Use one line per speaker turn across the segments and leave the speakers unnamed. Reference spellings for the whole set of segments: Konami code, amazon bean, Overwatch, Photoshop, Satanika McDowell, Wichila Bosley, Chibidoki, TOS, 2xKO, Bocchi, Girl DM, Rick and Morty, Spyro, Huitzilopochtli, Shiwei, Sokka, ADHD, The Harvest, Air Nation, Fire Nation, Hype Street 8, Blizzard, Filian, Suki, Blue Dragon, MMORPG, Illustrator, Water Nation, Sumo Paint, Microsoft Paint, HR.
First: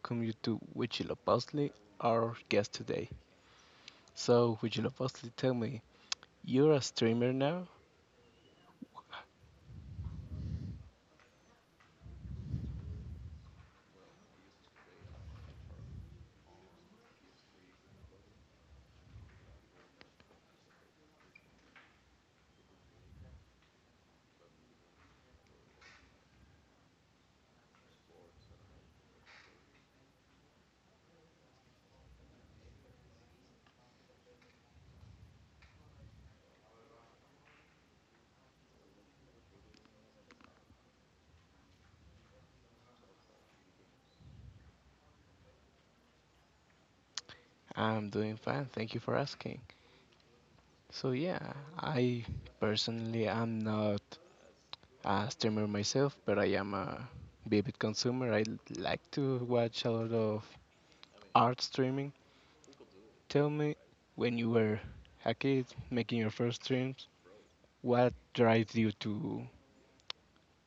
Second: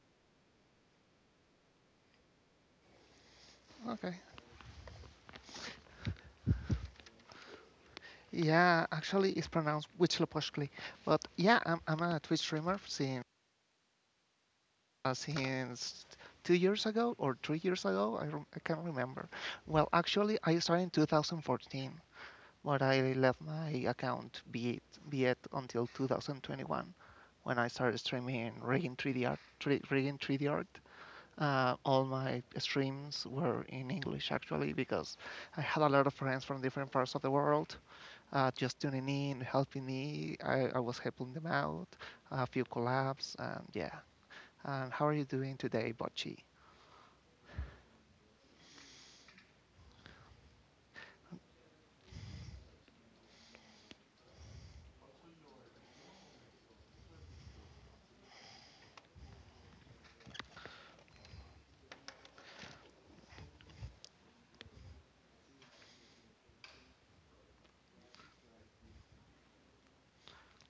welcome you to Wichila Bosley, our guest today.
Okay.
So, Wichila Bosley, tell me, you're a streamer now?
Yeah, actually, it's pronounced Huitzilopochtli. But yeah, I'm a Twitch streamer since since 2 years ago or 3 years ago. I can't remember. Well, actually, I started in 2014, but I left my account be it until 2021 when I started streaming rigging 3D art. All my streams were in English actually because I had a lot of friends from different parts of the world just tuning in, helping me. I was helping them out, a few collabs, and yeah. And how are you doing today, Bocchi?
I'm doing fine, thank you for asking. So, yeah, I personally am not a streamer myself, but I am a vivid consumer. I like to watch a lot of art streaming. Tell me, when you were a kid making your first streams, what drives you to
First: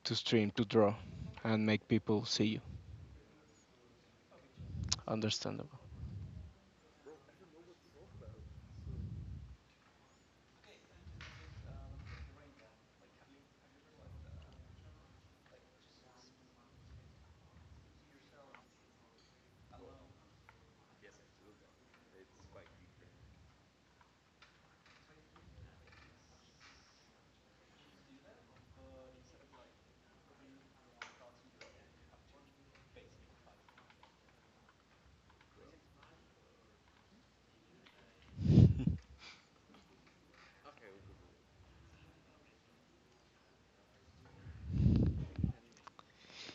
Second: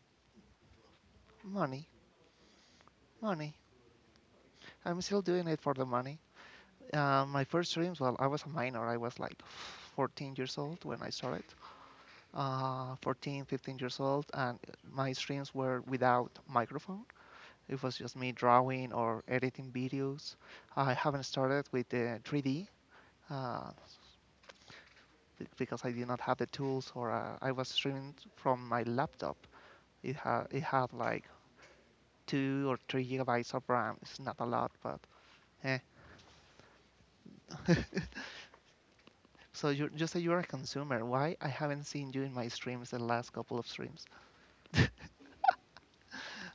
to stream, to draw, and
Money,
make people see you.
money. I'm still doing it for
Understandable.
the money. My first streams, well, I was a minor. I was like 14 years old when I started, 14, 15 years old, and my streams were without microphone. It was just me drawing or editing videos. I haven't started with the 3D. Uh, because I did not have the tools or I was streaming from my laptop. It had like 2 or 3 gigabytes of RAM. It's not a lot, but eh. So you say you're a consumer. Why I haven't seen you in my streams the last couple of streams?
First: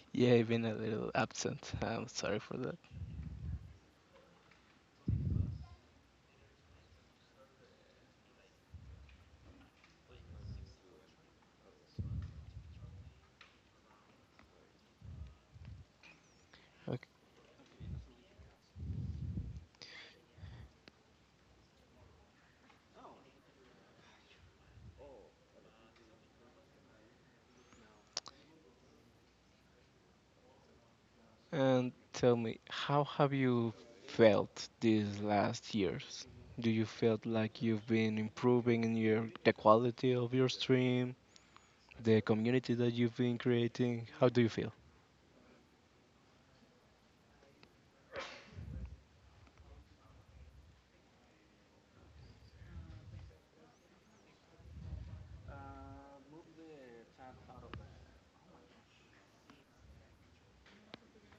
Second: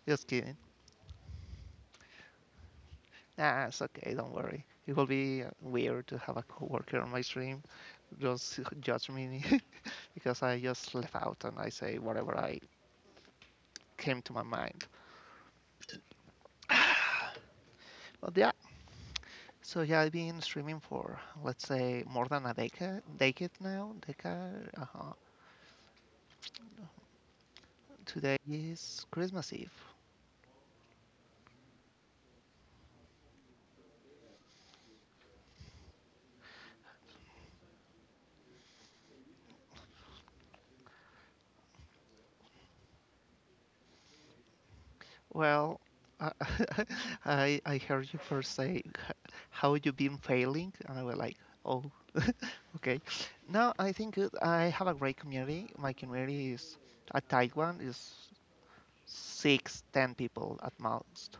Just
Yeah, I've
kidding.
been a little absent. I'm sorry for that.
Nah, it's okay. Don't worry. It will be weird to have a coworker on my stream just judge me because I just left out and I say whatever I came to my mind.
Okay.
But yeah, so yeah, I've been streaming for let's say more than a decade now. Decade. Uh-huh. Today is Christmas Eve.
And tell me, how have you felt these last years? Do you feel like you've been improving in your the quality of your stream, the community that you've been creating? How do you feel?
Well, uh, I heard you first say how you been failing, and I was like, oh, okay. No, I think I have a great community. My community is a tight one, is six, 10 people at most,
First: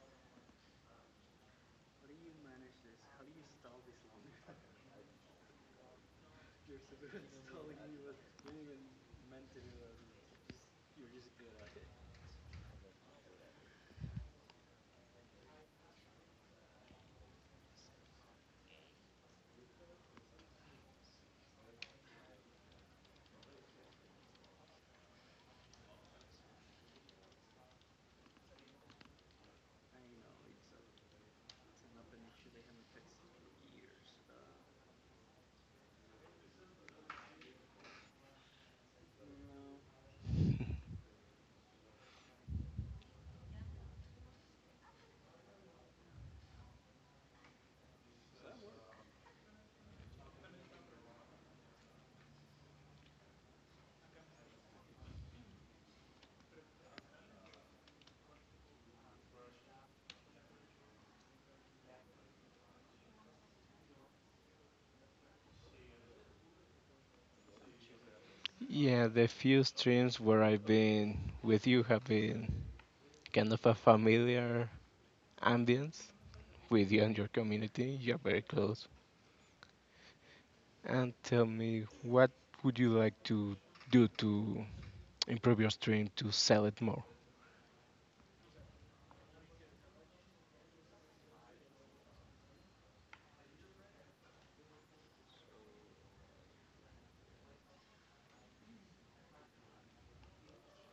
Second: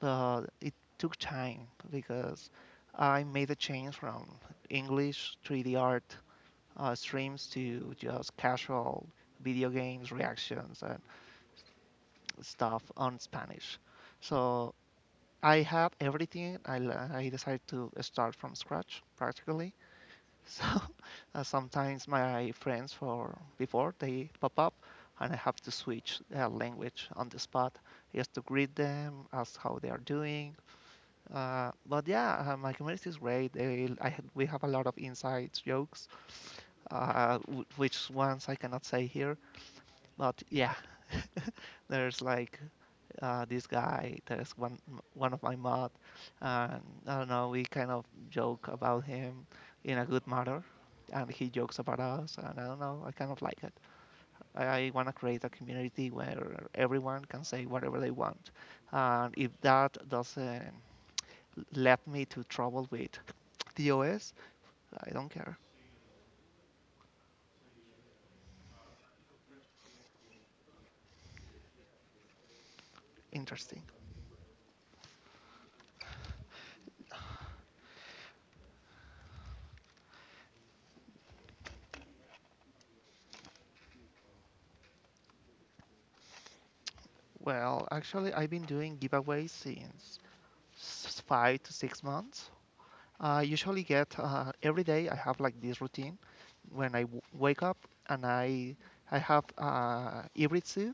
but it took time because I made a change from English 3D art streams to just casual video games reactions and stuff on Spanish. So I had everything. I decided to start from scratch practically. So sometimes my friends for before they pop up and I have to switch language on the spot just to greet them, ask how they are doing. But yeah, my community is great. We have a lot of insights, jokes, which ones I cannot say here. But yeah, there's like this guy. There's one of my mod, and I don't know. We kind of joke about him in a good manner, and he jokes about us. And I don't know. I kind of like it. I want to create a community where everyone can say whatever they want, and if that doesn't led me to trouble with DOS, I don't care.
Yeah, the few streams where I've been with you have been kind of a
Interesting.
familiar ambience with you and your community. You're very close. And tell me, what would you like to do to improve your stream to sell it more?
Well, actually, I've been doing giveaways since 5 to 6 months. I usually get every day. I have like this routine when I wake up, and I have hybrid zoo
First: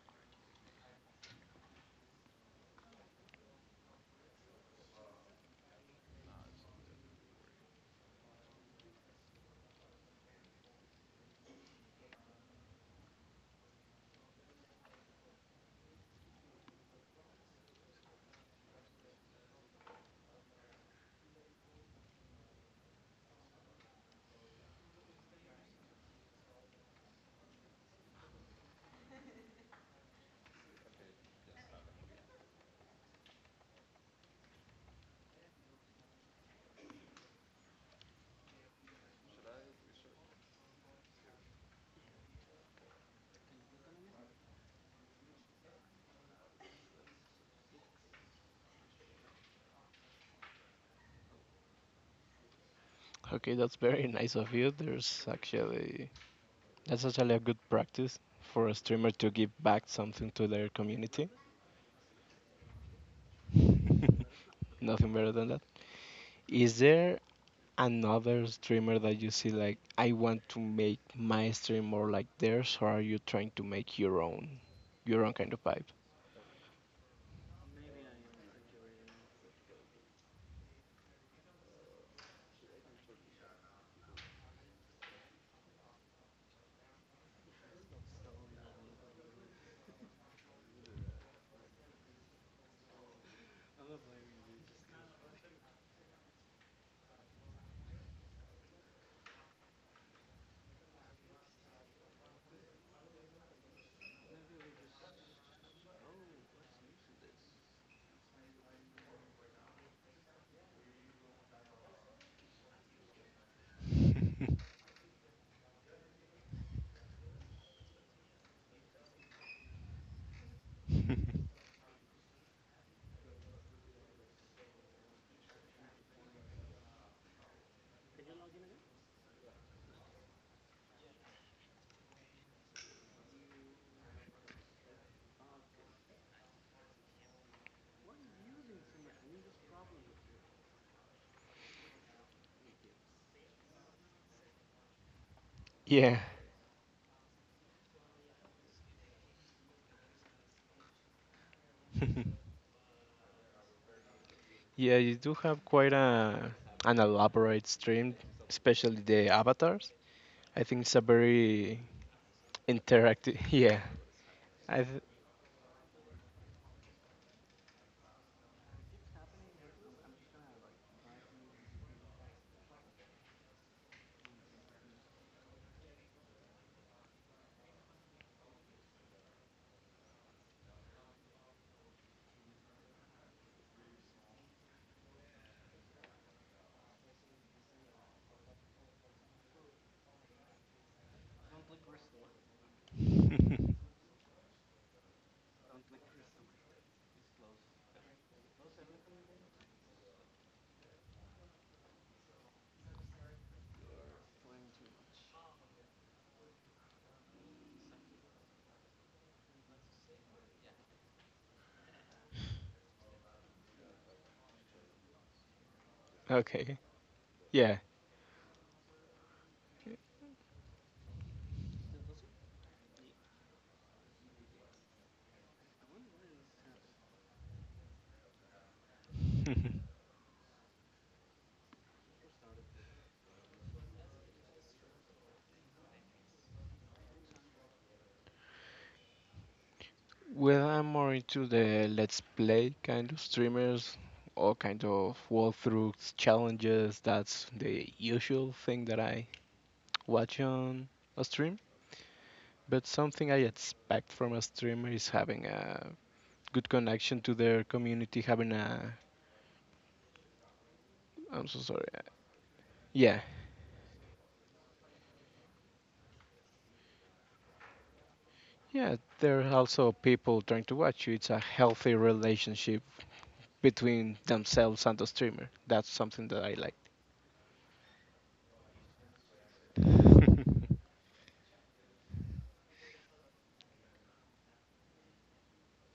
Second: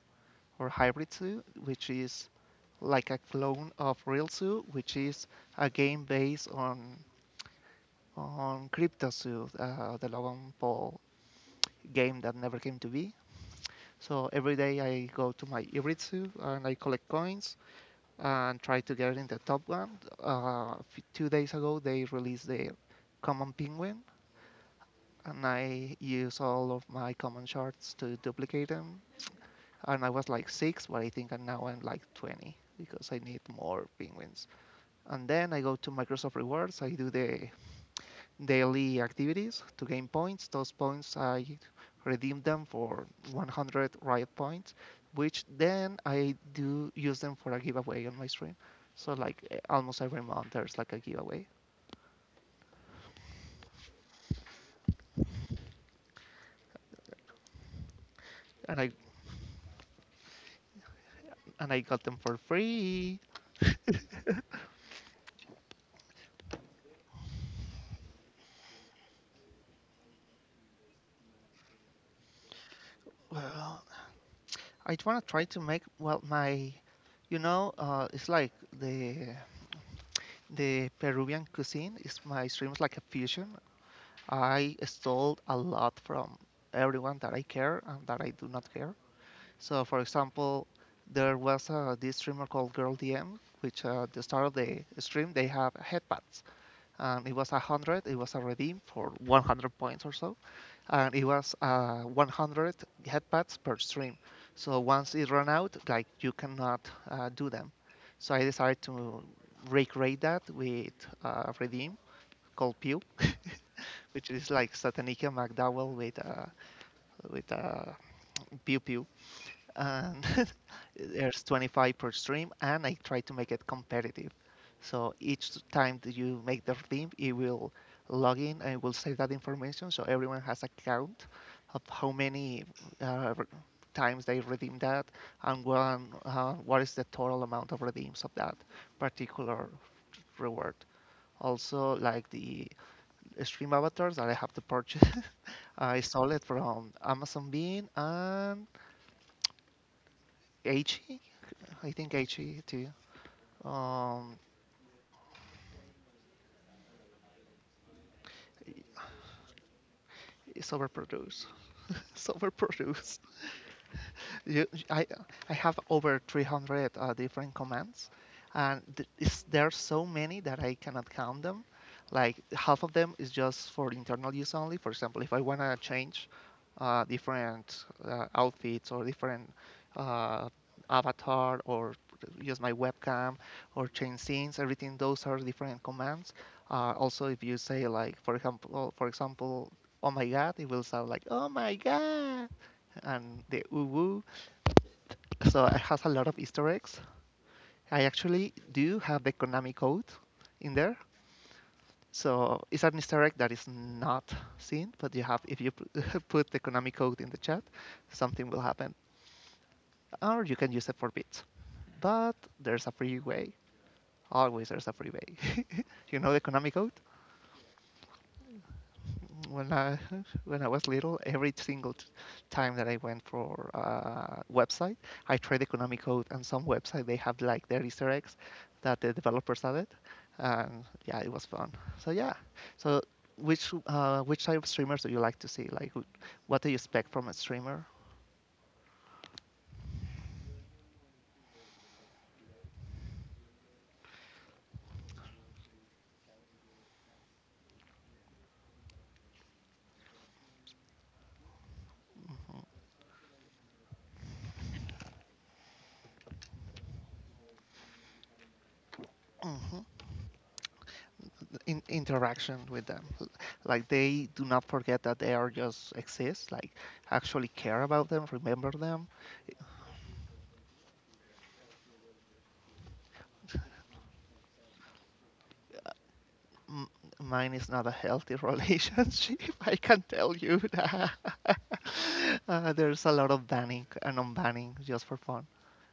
or hybrid zoo, which is like a clone of real zoo, which is a game based on crypto zoo, the Logan Paul game that never came to be. So every day I go to my hybrid zoo and I collect coins and try to get in the top one. 2 days ago they released the common penguin and I use all of my common shards to duplicate them. And I was like six, but I think I now I'm like 20 because I need more penguins. And then I go to Microsoft Rewards. I do the daily activities to gain points. Those points I redeem them for 100 riot points, which then I do use them for a giveaway on my stream. So like almost every month there's like a giveaway,
Okay, that's very nice of you. There's actually, that's actually a good practice for a
and I
streamer to give back something to their community.
and I got them for free.
Nothing better than that. Is there another streamer that you see like I want to make my stream more like theirs, or are you trying to
Well,
make
I wanna
your own
try
kind
to
of
make
vibe?
well my it's like the Peruvian cuisine is my stream is like a fusion. I stole a lot from everyone that I care and that I do not care. So for example, there was this streamer called Girl DM, which at the start of the stream they have headbats, and it was 100. It was a redeem for 100 points or so and it was 100 headpads per stream. So once it ran out, like you cannot do them. So I decided to recreate that with Redeem called Pew, which is like Satanika McDowell with with Pew Pew and there's 25 per stream, and I try to make it competitive, so each time that you make the team it will log in and it will save that information, so everyone has a count of how many uh, times they redeem that, and what is the total amount of redeems of that particular reward. Also, like the stream avatars that I have to purchase, I
Yeah.
stole it from Amazon Bean and Aichi. I think HE too. Um,
Yeah, you do have quite a an elaborate stream, especially the avatars. I
it's
think it's a
overproduced.
very
It's overproduced.
interactive. Yeah,
You,
I th-
I, I have over 300 different commands, and there are so many that I cannot count them. Like half of them is just for internal use only. For example, if I want to change different outfits or different uh, avatar or use my webcam or change scenes, everything, those are different commands. Also, if you say, like, for example, oh my god, it will sound like oh my god, and the ooh, so it has a lot of Easter eggs. I actually do have the Konami code in there. So it's an Easter egg that is not seen, but you have, if you put the Konami code in the chat, something will happen, or you can use it for bits. But there's a free way. Always there's a free way. You know the Konami
okay.
code?
Yeah,
When I When I was little, every single time that I went for website, I tried economic code, and some website they have like their Easter eggs that the developers added, and yeah, it was fun. So yeah, so which type of streamers do you like to see? Like, what do you expect from a streamer?
well, I'm more into the let's play kind of streamers or kind of walkthroughs, challenges. That's the usual thing that I watch on a stream. But something I expect from a streamer is having a good connection to their community, having a
Hmm.
I'm so sorry.
In, interaction with them,
Yeah.
like they do not forget that they are just exist. Like, actually care about them, remember
Yeah,
them.
there are also people trying to watch you. It's a healthy relationship between themselves and the streamer. That's something that I like.
M- mine is not a healthy relationship. I can tell you that. There's a lot of banning and unbanning just for fun.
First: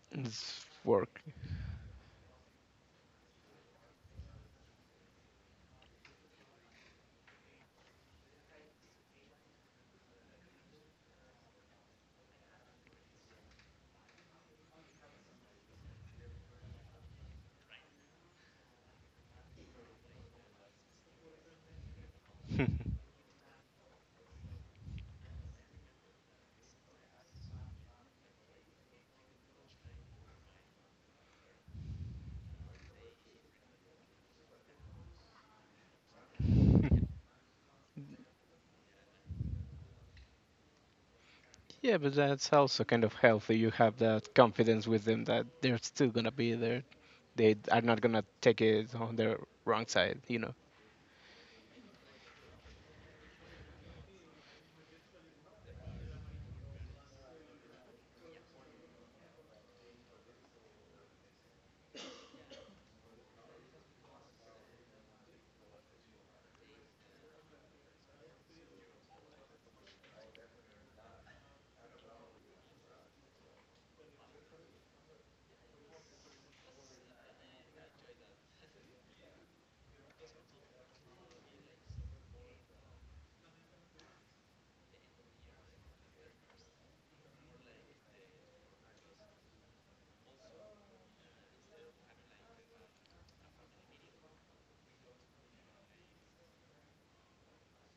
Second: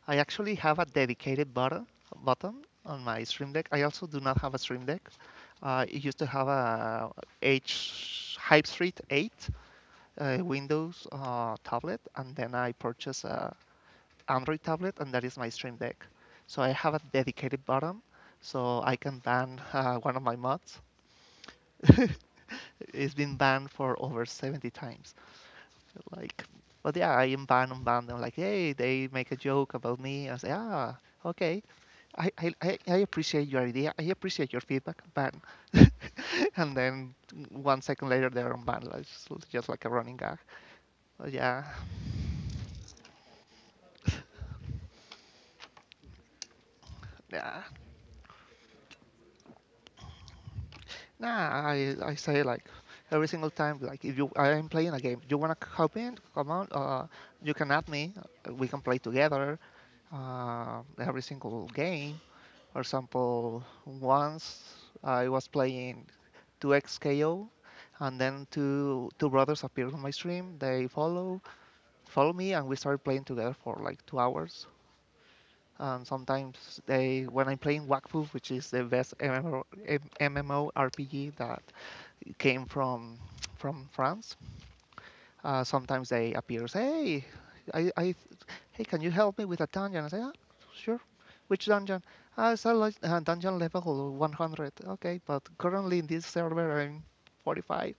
I actually
It's
have a
work.
dedicated button on my Stream Deck. I also do not have a Stream Deck. It used to have a H Hype Street 8 Windows tablet, and then I purchased a Android tablet, and that is my Stream Deck. So I have a dedicated button, so I can ban one of my mods. It's been banned for over 70 times. Like, but yeah, I am banned and banned. I'm like, hey, they make a joke about me. I say, ah, okay. I appreciate your idea. I appreciate your feedback. Ban. And then one second later, they're unbanned. Like, it's just like a running gag. But yeah,
Yeah, but that's also kind of healthy. You have that confidence with them that they're still gonna be there. They
yeah.
are not gonna take it on their wrong side, you know.
Nah, I say, like, every single time, like if you I'm playing a game, you wanna help in? Come on, you can add me. We can play together. Every single game. For example, once I was playing 2xKO, and then two brothers appeared on my stream. They follow me, and we started playing together for like 2 hours. And sometimes they, when I'm playing Wakfu, which is the best MMORPG that came from France, sometimes they appear, say, hey, I, I, hey, can you help me with a dungeon? I say, ah, sure. Which dungeon? Ah, it's a dungeon level 100. Okay, but currently in this server I'm 45.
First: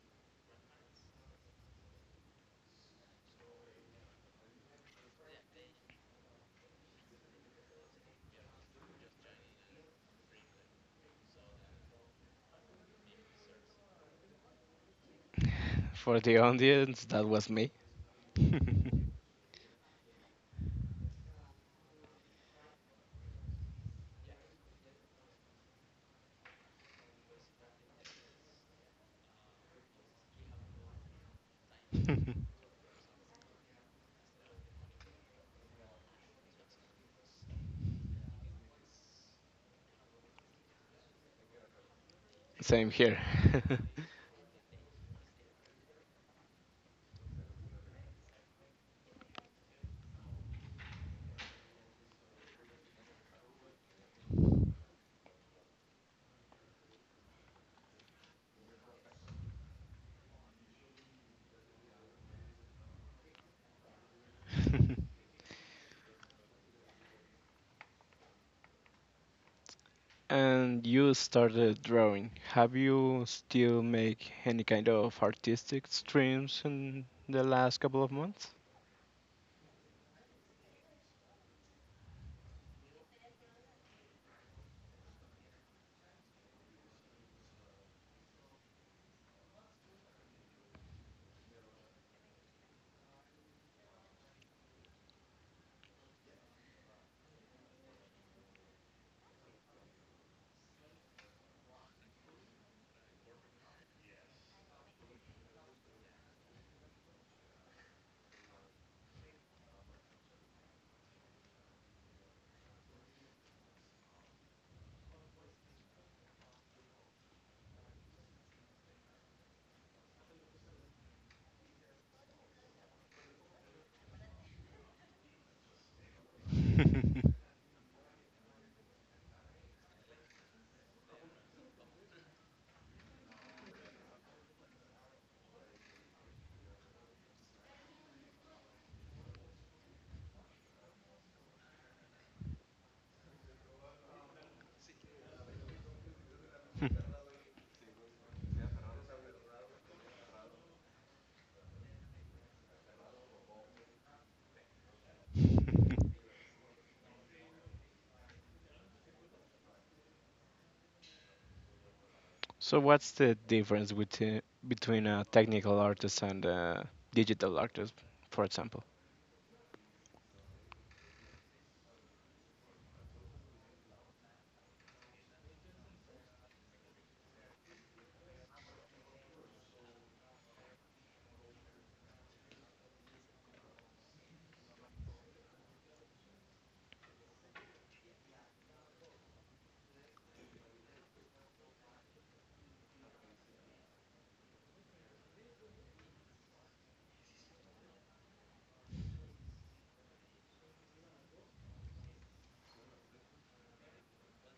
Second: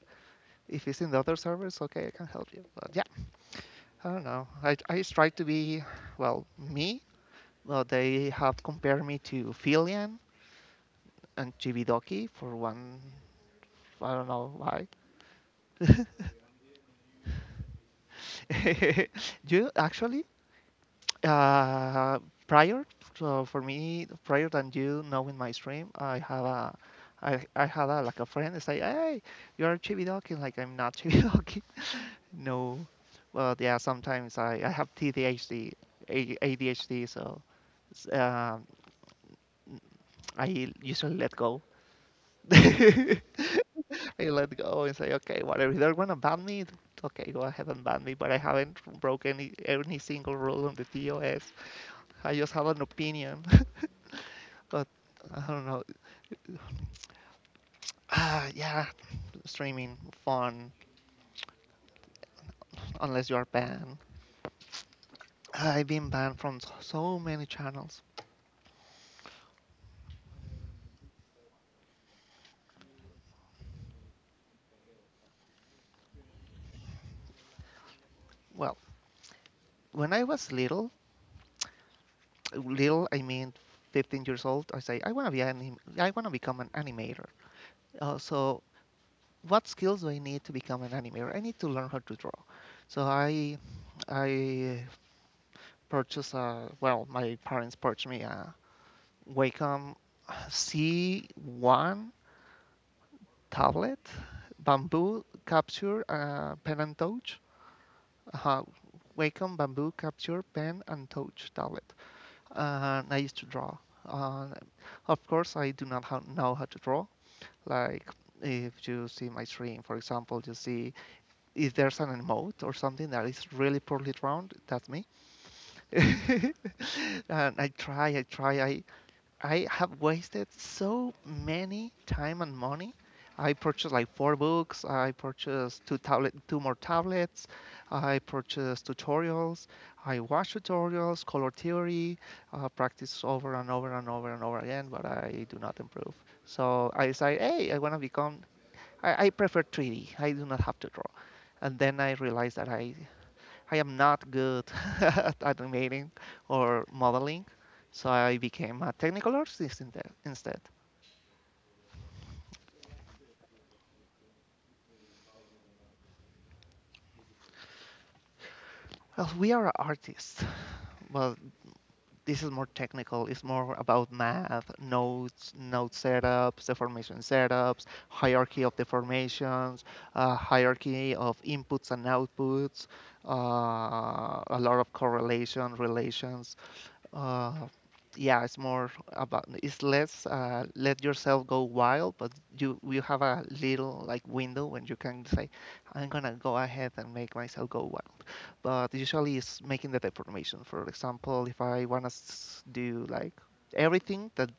If it's in the other servers, okay, I can help you. But yeah, I don't know. I try to be, well, me. Well, they have compared me to Filian and Chibidoki for one, I don't know why.
For the audience, that was me.
you actually Uh, prior, so for me, Prior than you knowing my stream, I had a, like a friend say, hey, you are Chibidoki. Like I'm not Chibidoki. No, well yeah, sometimes I have TDHD, ADHD, so s- um, I usually let go.
Same here.
I let go and say, okay, whatever they're gonna ban me, okay, go ahead and ban me. But I haven't broken any single rule on the TOS. I just have an opinion, but I don't know. Ah, yeah, streaming fun unless you are banned. I've been banned from so many channels.
And you started drawing. Have you still make any kind of artistic streams in the last couple of months?
Well, when I was little, little I mean 15 years old, I say I want to I want to become an animator. So what skills do I need to become an animator? I need to learn how to draw. So I purchased a well, my parents purchased me a Wacom C1 tablet, bamboo capture pen and touch. Uh, Wacom bamboo capture pen and touch tablet. And I used to draw. Uh, of course, I do not know how to draw. Like if you see my stream, for example, you see if there's an emote or something that is really poorly drawn, that's me. And I try, I have wasted so many time and money. I purchased like four books. I purchased two tablet, two more tablets. I purchased tutorials. I watched tutorials, color theory, practice over and over and over and over again, but I do not improve. So I decided, hey, I want to become. I prefer 3D. I do not have to draw. And then I realized that I am not good at animating or modeling, so I became a technical artist instead.
So what's the difference between a technical artist and a digital artist, for example?
Well, we are artists, but this is more technical. It's more about math, nodes, node setups, deformation setups, hierarchy of deformations, hierarchy of inputs and outputs, a lot of correlation, relations. Uh, yeah, it's more about, it's less, let yourself go wild, but you have a little like window when you can say, I'm gonna go ahead and make myself go wild. But usually it's making the deformation. For example, if I wanna do like everything that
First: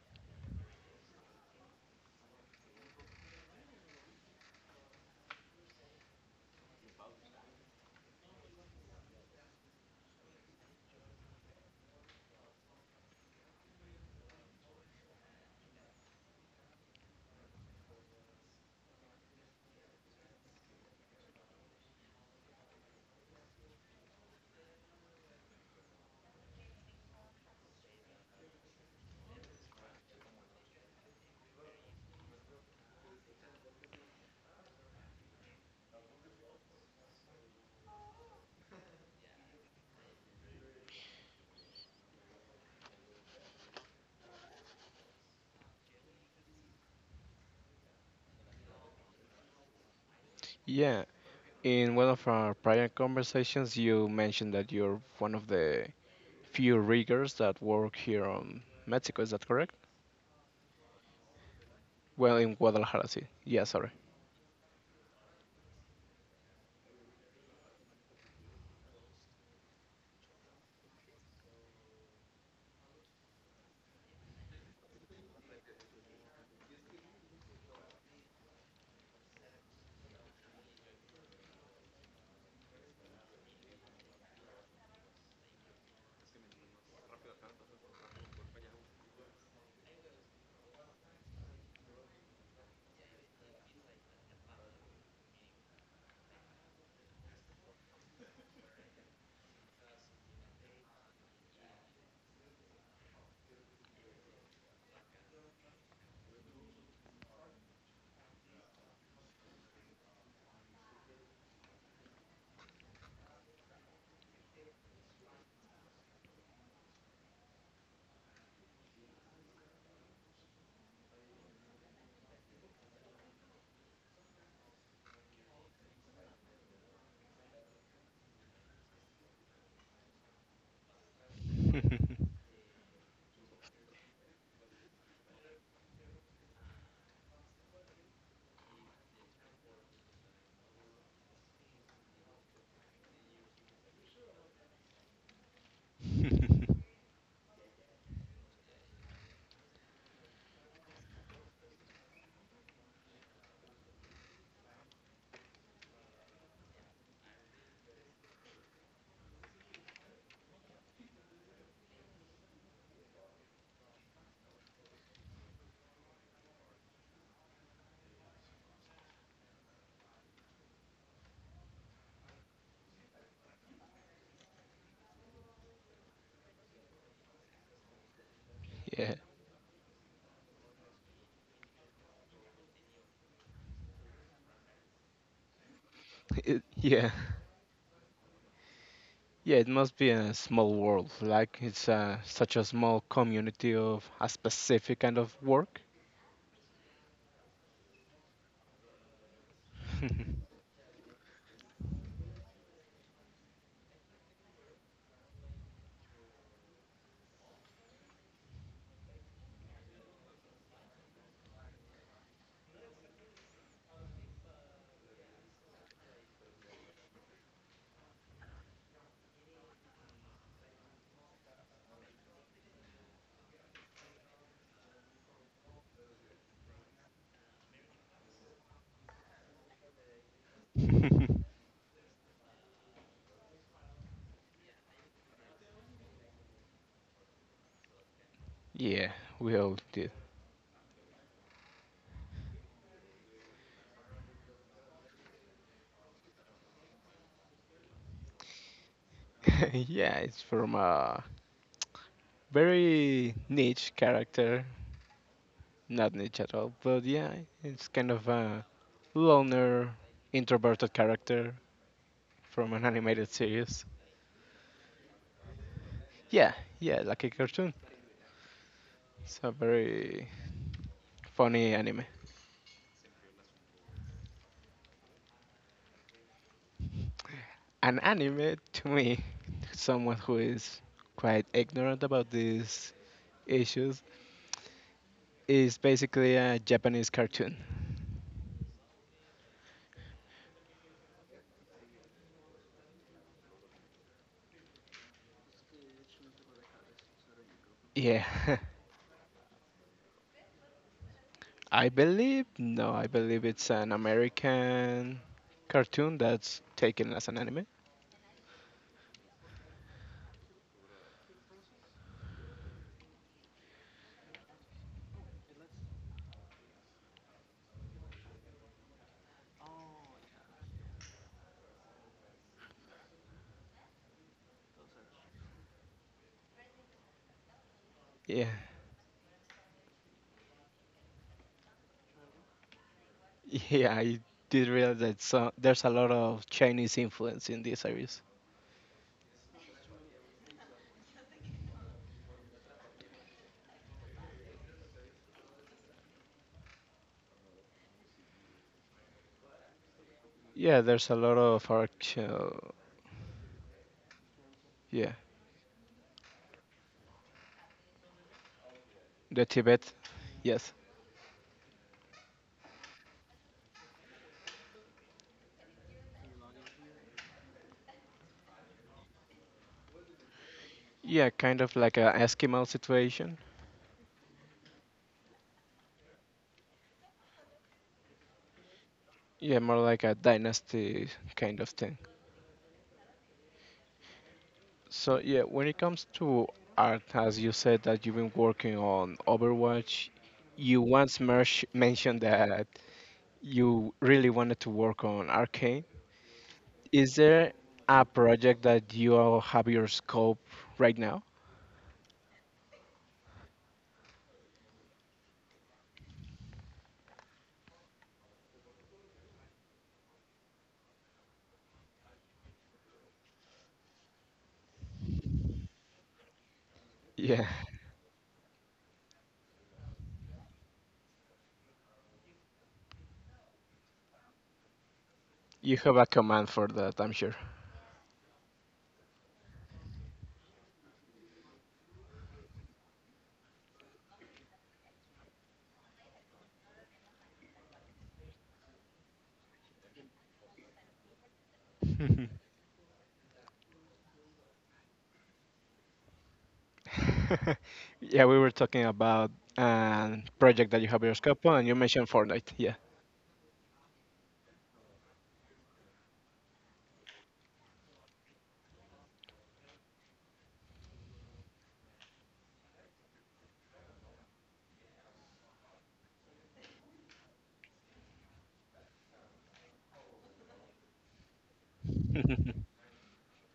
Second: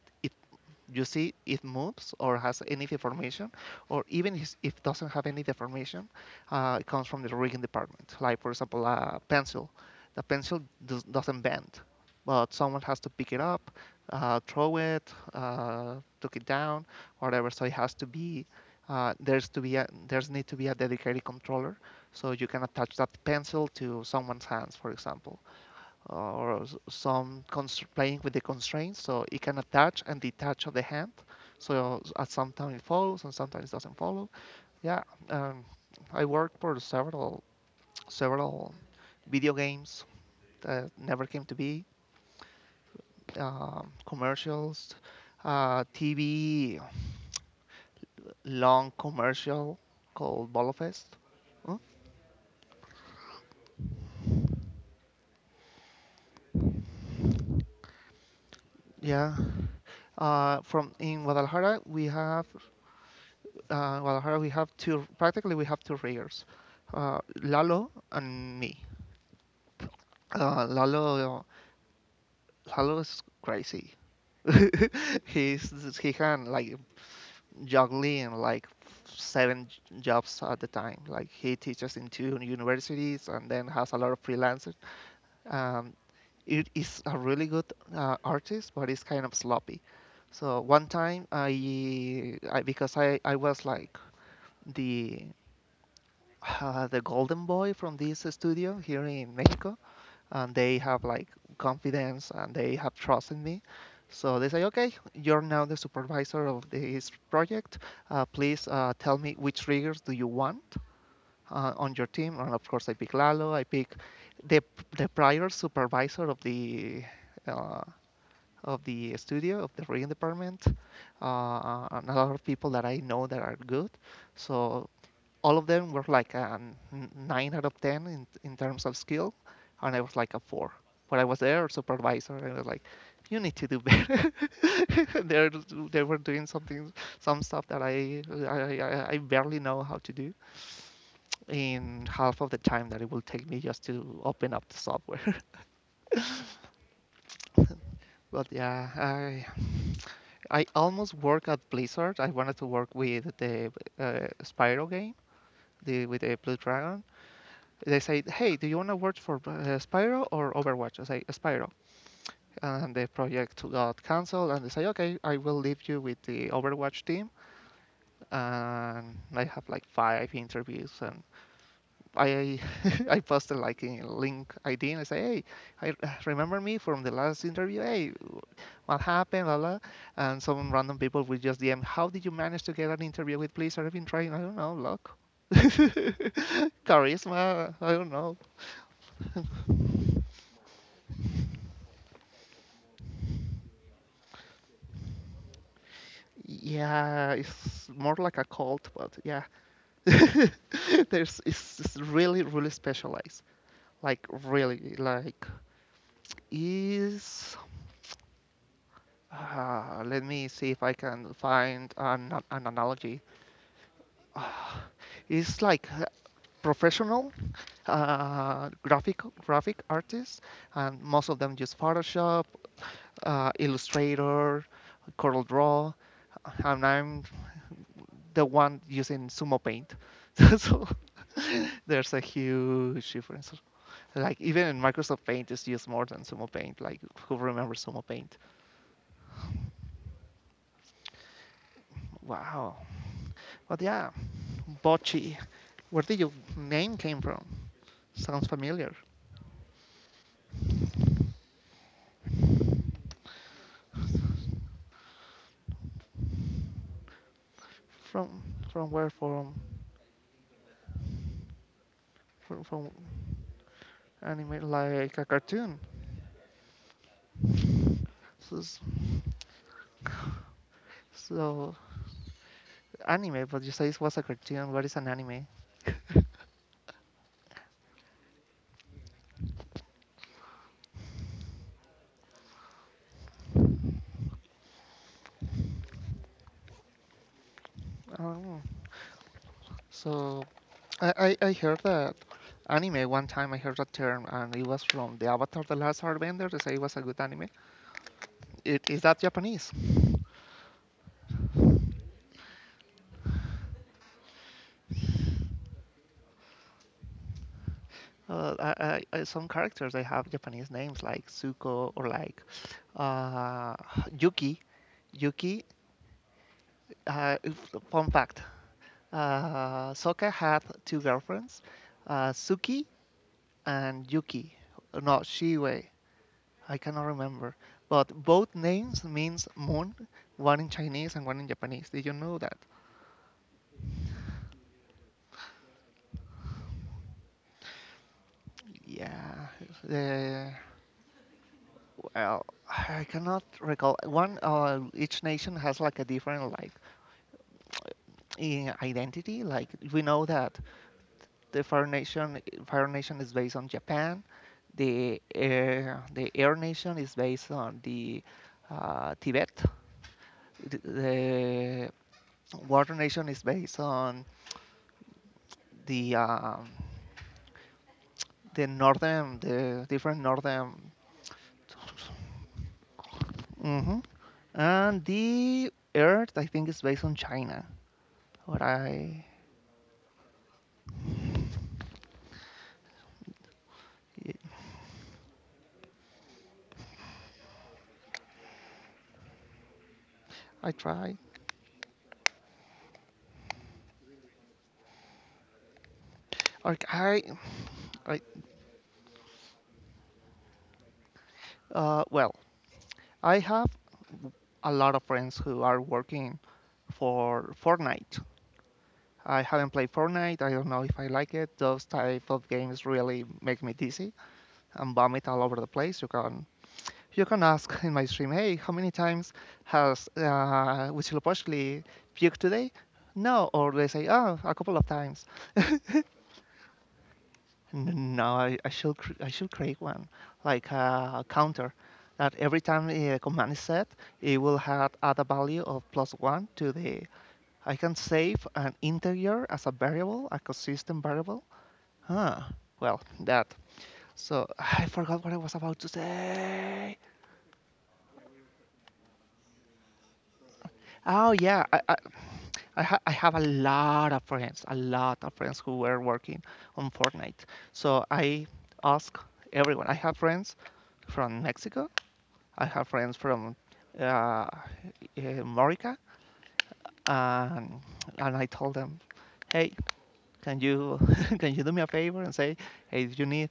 you see it moves or has any deformation, or even if it doesn't have any deformation, it comes from the rigging department. Like, for example, a pencil. The doesn't bend, but someone has to pick it up, throw it, took it down, whatever. So it has to be, there's need to be a dedicated controller so you can attach that pencil to someone's hands, for example, or some playing with the constraints. So it can attach and detach of the hand. So at sometimes it follows and sometimes it doesn't follow. Yeah. um, I worked for several video games that never came to be, commercials, TV long commercial called
Yeah,
Bolofest. Mm.
in one of our prior conversations, you mentioned that you're one of the few riggers that work here on Mexico. Is
Yeah.
that correct?
From in
Well, in Guadalajara, sí. Yeah, sorry.
Guadalajara, we have two, practically we have two ringers, Lalo and me. Uh, Lalo, Lalo is crazy. He can like juggling like 7 jobs at the time. Like he teaches in 2 universities and then has a lot of freelancers. Um, it is a really good artist, but it's kind of sloppy. So one time I was like the the golden boy from this studio here in Mexico, and they have like confidence and they have trust in me. So they say, okay, you're now the supervisor of this project. Please tell me which triggers do you want on your team. And of course, I pick Lalo. I pick the the prior supervisor of uh, the studio of the rigging department, and a lot of people that I know that are good. So all of them were like a 9 out of 10 in terms of skill, and I was like a four. But I was there supervisor, and I was like, "You need to do better." they they were doing something, some stuff that I I I barely know how to do in half of the time that it will take me just to open up the software. But yeah, I almost work at Blizzard. I wanted to work with the Spyro game, the with the Blue Dragon. They say, "Hey, do you want to work for Spyro or Overwatch?" I say, "Spyro." And the project got canceled, and they say, "Okay, I will leave you with the Overwatch team." And I have like five interviews, and I I posted like in link ID, and I say, "Hey, I remember me from the last interview. Hey, what
yeah,
happened, blah, blah." And some random people will just DM, how did you manage to get an interview with Blizzard? I've been trying, I don't know, luck,
it, yeah.
charisma, I don't know.
Yeah, it must be a small world. Like it's such a small community of a specific kind of work.
Yeah, it's more like a cult, but yeah. It's really specialized. Like really like is let me see if I can find an analogy. Uh, it's like professional graphic artists and most of them use Photoshop, Illustrator, Corel Draw, and I'm the one using Sumo Paint. so there's a huge difference. Like even Microsoft Paint is used more than Sumo Paint. Like who remembers Sumo Paint?
yeah, we all did.
Wow. But yeah, Bocce. Where did your name came from? Sounds familiar.
yeah, it's from a very niche character. Not niche at all, but yeah, it's kind of
From
a
from where? From
loner, introverted character
from,
from an
from
animated series.
anime like a cartoon.
Yeah, yeah, like a cartoon.
So,
It's a very funny
so
anime.
anime, but you say it was a cartoon. What is an anime?
An anime to me, someone who is quite ignorant about these issues, is basically a Japanese cartoon.
Oh, so I heard that anime one time. I heard that term, and it was from the Avatar: The Last Airbender. They say it was a good anime.
Yeah,
It is that Japanese.
I believe, no, I believe it's an American cartoon that's taken as an anime.
Uh, I, some characters they have Japanese names like Zuko or like uh, Yuki. Yuki. Fun fact: Sokka had two girlfriends, Suki and Yuki. No, Shiwei. I cannot remember, but
Yeah,
both names means moon. One in Chinese and one in Japanese. Did you know that?
yeah, I did realize that so, there's a lot of Chinese influence in this series.
Yeah. Uh, well, I cannot recall. One, each nation has like a different like identity. Like we know that
Yeah, there's a lot
the
of
Fire Nation,
actual,
Fire Nation is based on Japan.
yeah,
The Air Nation is based on the
the
Tibet.
Tibet, yes.
The Water Nation is based on the um, the different northern.
Yeah, kind of like a Eskimo situation.
Hmm. And the Earth, I think, is based on China. All right.
Yeah, more like a dynasty kind of thing.
I
So yeah, when it comes to art, as you said that you've been working on Overwatch, you once
try.
mentioned that you really wanted to work on Arcane.
Like
Is there a
I
project that you all have your scope right now?
well, I have a lot of friends who are working for Fortnite. I haven't played Fortnite. I don't know if I like it. Those type of games really make me dizzy and vomit all over the place. You can
Yeah,
ask in my stream, hey, how many times has Huitzilopochtli puked today? No, or they say, oh, a couple of times.
you have a command for that, I'm sure.
No, I should create one like a counter that every time a command is set, it will have add a value of plus one to the. I can save an integer as a variable, a consistent variable. Huh. Well, that. So I forgot what I was about to say.
Yeah, we were talking about a project that you have your
Oh
scope on, and
yeah,
you
I I,
mentioned Fortnite. Yeah,
I, ha- I have a lot of friends, a lot of friends who were working on Fortnite. So I ask everyone. I have friends from Mexico, I have friends from uh, uh, Morica, and and I told them, hey, can you can you do me a favor and say, hey, if you need,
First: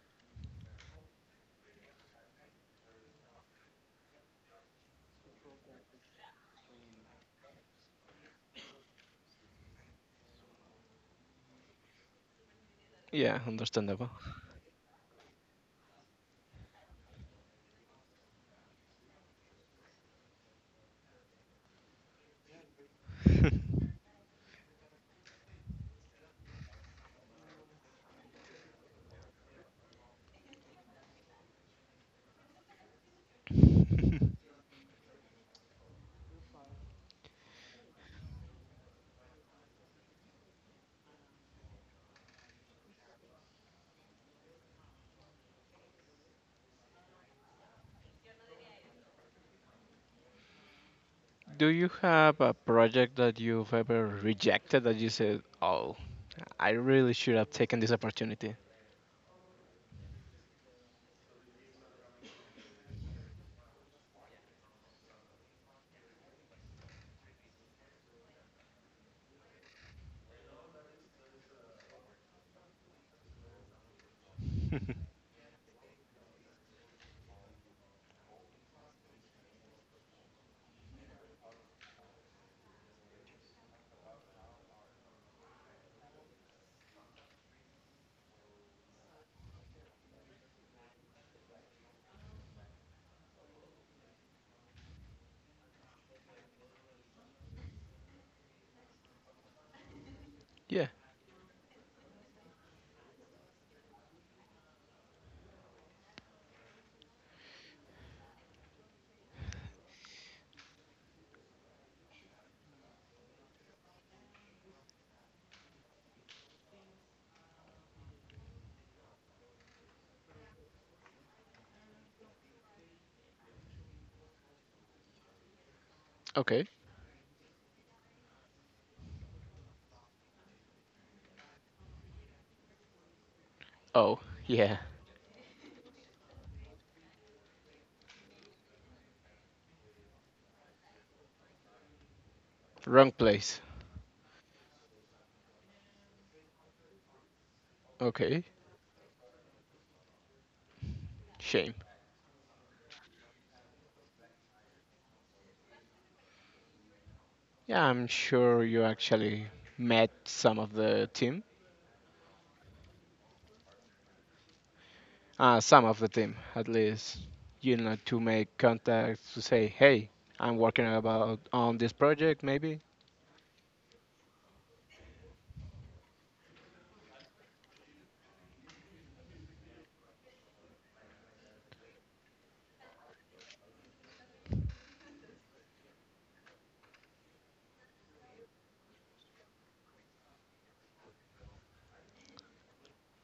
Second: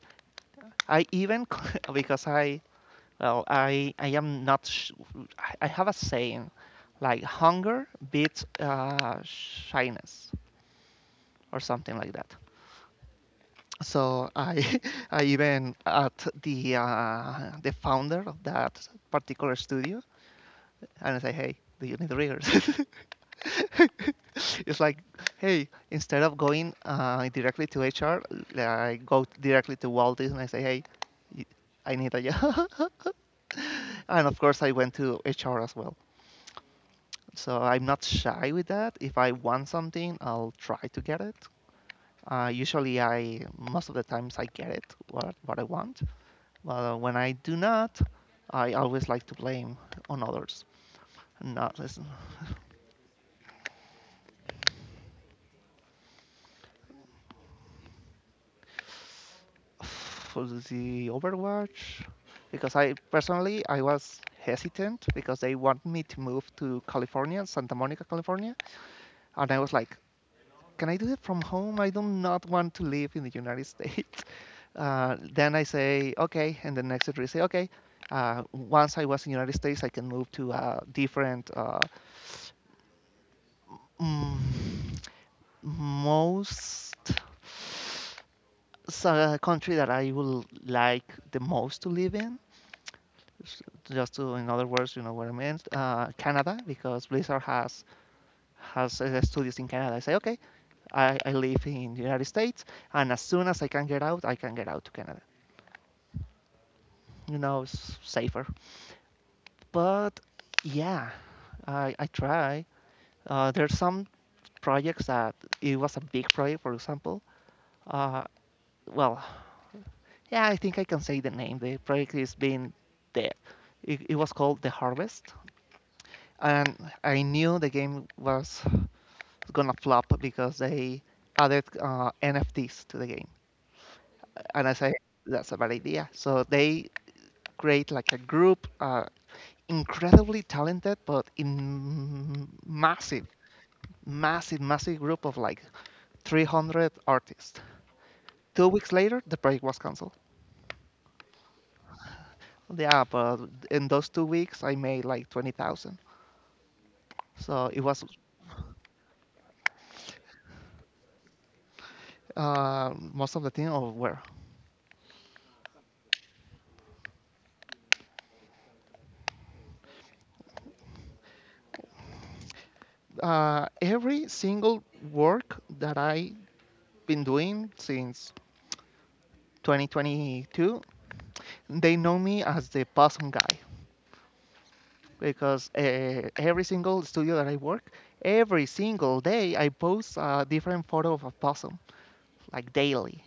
I even because I well I am not sh- I have a saying, like hunger beats shyness or something like that.
yeah, understandable.
So I I even at the founder of that particular studio and I say, hey, do you need the readers? it's like, hey, instead of going directly to HR, I go directly to Walt Disney and I say, hey, I need a job. And of course, I went to HR as well. So I'm not shy with that. If I want something, I'll try to get it. Usually, I most of the times I get it what I want, but when I do not, I always like to blame on others.
Do
Not
you
listen.
have a project that you've ever rejected that you said, "Oh, I really should have taken this opportunity"?
For the Overwatch because I personally I was hesitant because they want me to move to California, Santa Monica, California, and I was like, can I do it from home? I do not want to live in the United States. Then I say okay, and the next day I say okay. Once I was in the United States, I can move to a different mm, most country that I will like the most to live in. Just to in other words you know what I meant Canada, because Blizzard has studios in Canada. I say okay.
Yeah.
I live in the United States, and as soon as I can get out, I can get out to Canada. You know, it's safer. But yeah, I try. There's some projects that... It was a big project, for example. uh, well yeah, I think I can say the name. The project is being dead. It was called The Harvest.
Okay.
And I knew the game was... It's gonna flop because they added NFTs to the game.
Oh,
And I
yeah,
say that's a bad idea. So they create like a group, incredibly talented, but in
wrong
massive,
place.
massive, massive group of like 300 artists.
Okay.
2 weeks later, the project was canceled.
Shame.
Yeah, but in those 2 weeks, I made like 20,000. So it
Yeah,
was...
I'm sure you actually met some of the team.
Most of the thing of...
Some of the team, at least. You know, to make contacts to say, "Hey, I'm working about on this project. Maybe
Every single work that I have been doing since 2022, they know me as the possum guy, because every single studio that I work, every single day I post a different photo of a possum, like daily.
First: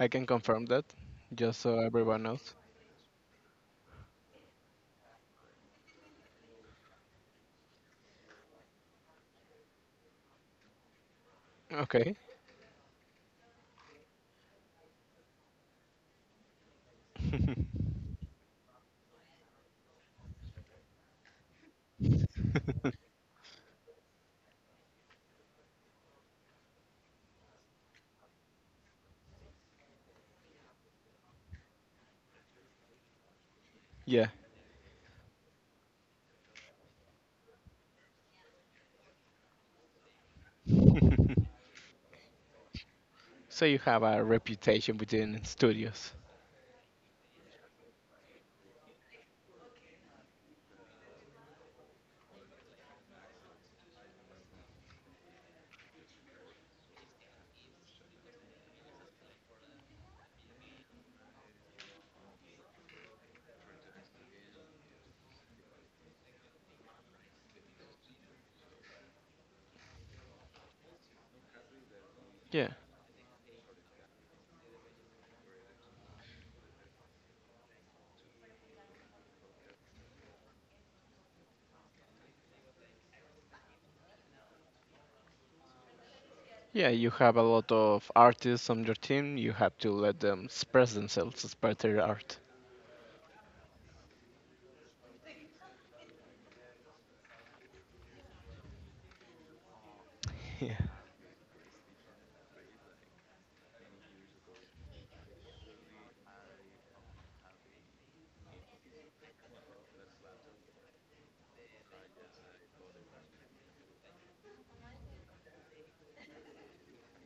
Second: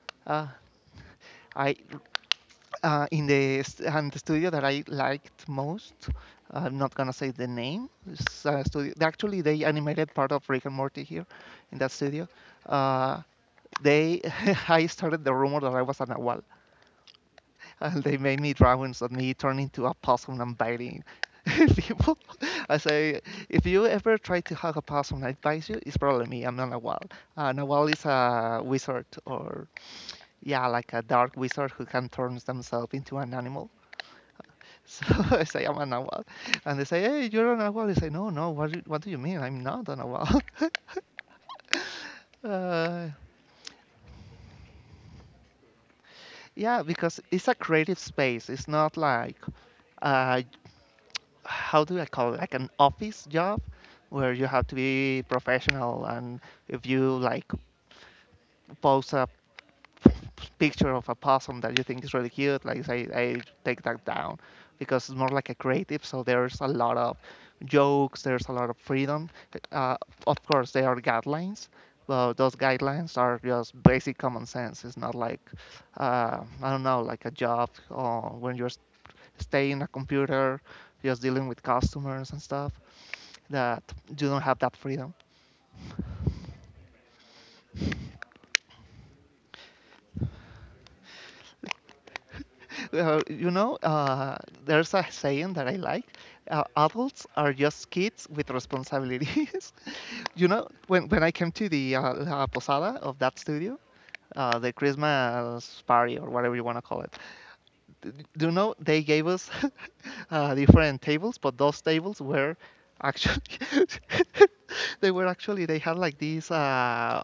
I can
Uh,
confirm that," just
I
so everyone knows.
In the... And the studio that I liked most, I'm not gonna say the name. It's a studio. Actually, they animated part of Rick and Morty here in that
Okay.
studio. Uh, they I started the rumor that I was a Nahual. And they made me drawings of me turning into a possum and biting people. I say, if you ever try to hug a possum, I advise you, it's probably me. I'm not a wall. Nawal is a wizard, or yeah, like a dark wizard who can turn themselves into an animal.
Yeah.
So I say I'm a Nawal, and they say, "Hey, you're a Nawal." They say, "No, no. What do you mean? I'm not a Nawal." uh,
so you have a reputation within studios.
yeah, because it's a creative space. It's not like uh, how do I call it, like an office job where you have to be professional, and if you like post a picture of a possum that you think is really cute, like I take that down, because it's more like a creative. So there's a lot of jokes, there's a lot of freedom. Uh, of course, there are guidelines, but those
Yeah.
guidelines are just basic common sense. It's not like I don't know, like a job or when you're staying a computer, just dealing with customers and stuff. That you don't have that freedom.
Yeah, you have a lot of artists on your team. You have to let them express themselves, express their art.
Well, you know, there's a saying that I like. Adults are just kids with responsibilities. You know,
Yeah.
when I came to the la posada of that studio, the Christmas party or whatever you want to call it, d- do you know they gave us different tables, but those tables were actually they were actually they had like these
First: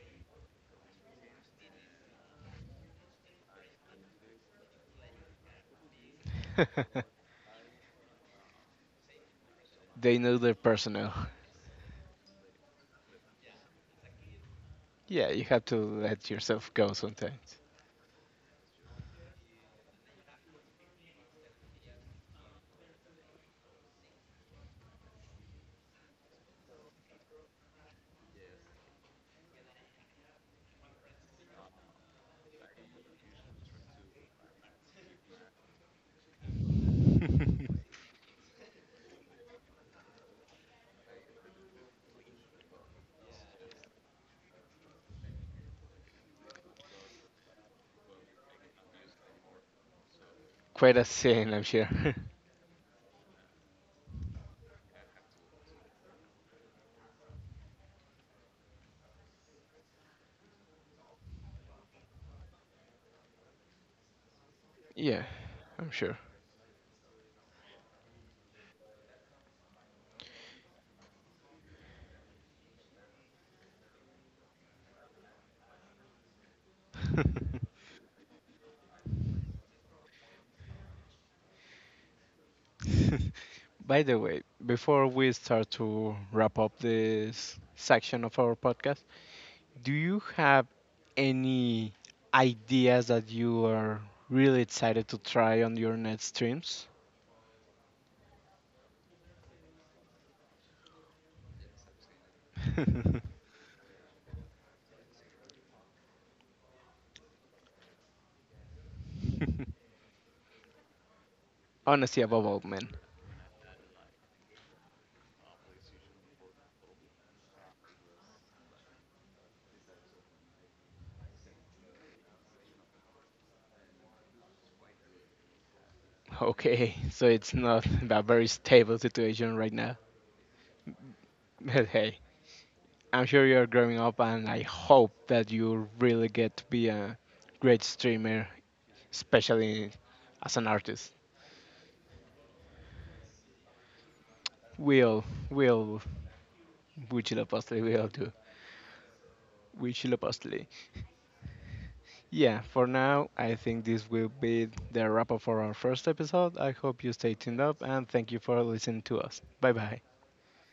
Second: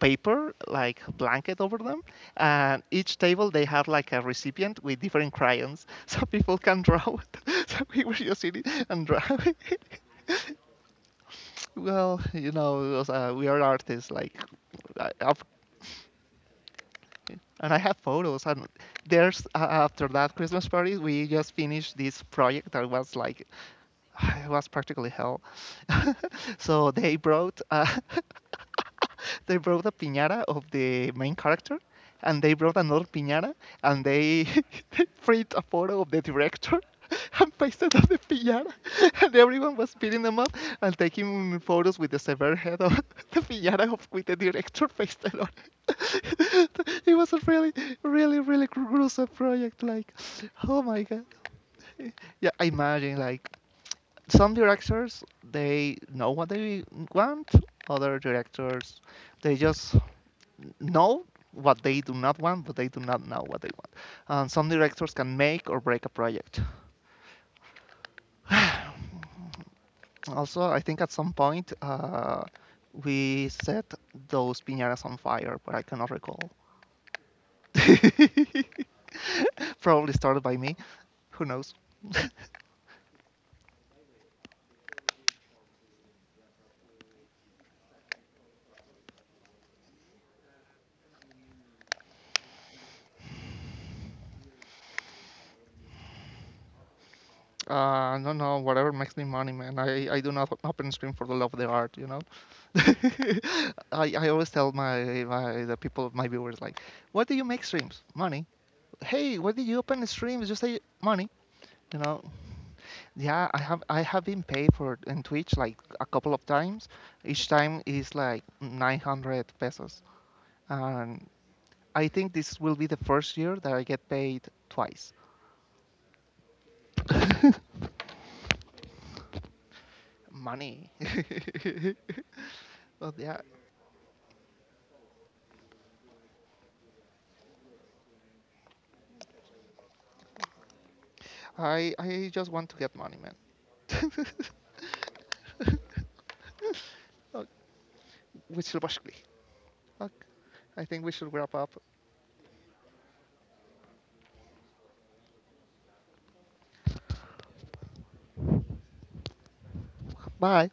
paper like blanket over them, and each table they had like a recipient with different crayons, so people can draw it. So we were just sitting and drawing.
they know their personnel.
Well, you know, it was, we are artists. Like, I-
Yeah,
of...
you have to let yourself go sometimes.
And I have photos. And there's after that Christmas party, we just finished this project that was like it was practically hell. So they brought they brought a piñata of the main character, and they brought another piñata, and they print a photo of the director. And pasted on the piñata, and everyone was beating them up and taking photos with the severed head of the piñata of with the director pasted on it. It was a really, really, really gruesome project. Like, oh
Quite
my
a
god.
scene, I'm sure.
Yeah, I imagine like some directors, they know what they want. Other directors, they just know what they do not want, but they do not know what they want. And some directors
yeah,
can make or
I'm
break a
sure.
project. Also, I think at some point we set those piñatas on fire, but I cannot recall. Probably started by me, who knows.
By the way, before we start to wrap up this section of our podcast, do you have any ideas that you are really excited to try on your next streams?
No, no, whatever makes me money, man. I do not open stream for the love of the art, you know. I always tell my, my the people my viewers like, what do you make streams? Money. Hey, what do you open the streams? Just say money, you
Honesty
know.
above all, man.
Yeah, I have been paid for in Twitch like a couple of times. Each time is like 900 pesos, and I think this will be the first year that I get paid twice.
Okay, so it's not a very stable situation right now.
Money.
But hey,
But
I'm
yeah,
sure you're growing up, and I hope that you really get to be a great streamer, especially as an artist.
I just want to get money, man.
We'll, we'll, we
Ok,
will do.
Whistle basically.
We
Ok,
will.
I think we should wrap up.
Yeah, for now, I think this will be the wrap up for our first episode. I hope you stay tuned up and thank you for listening to us. Bye bye.
Bye.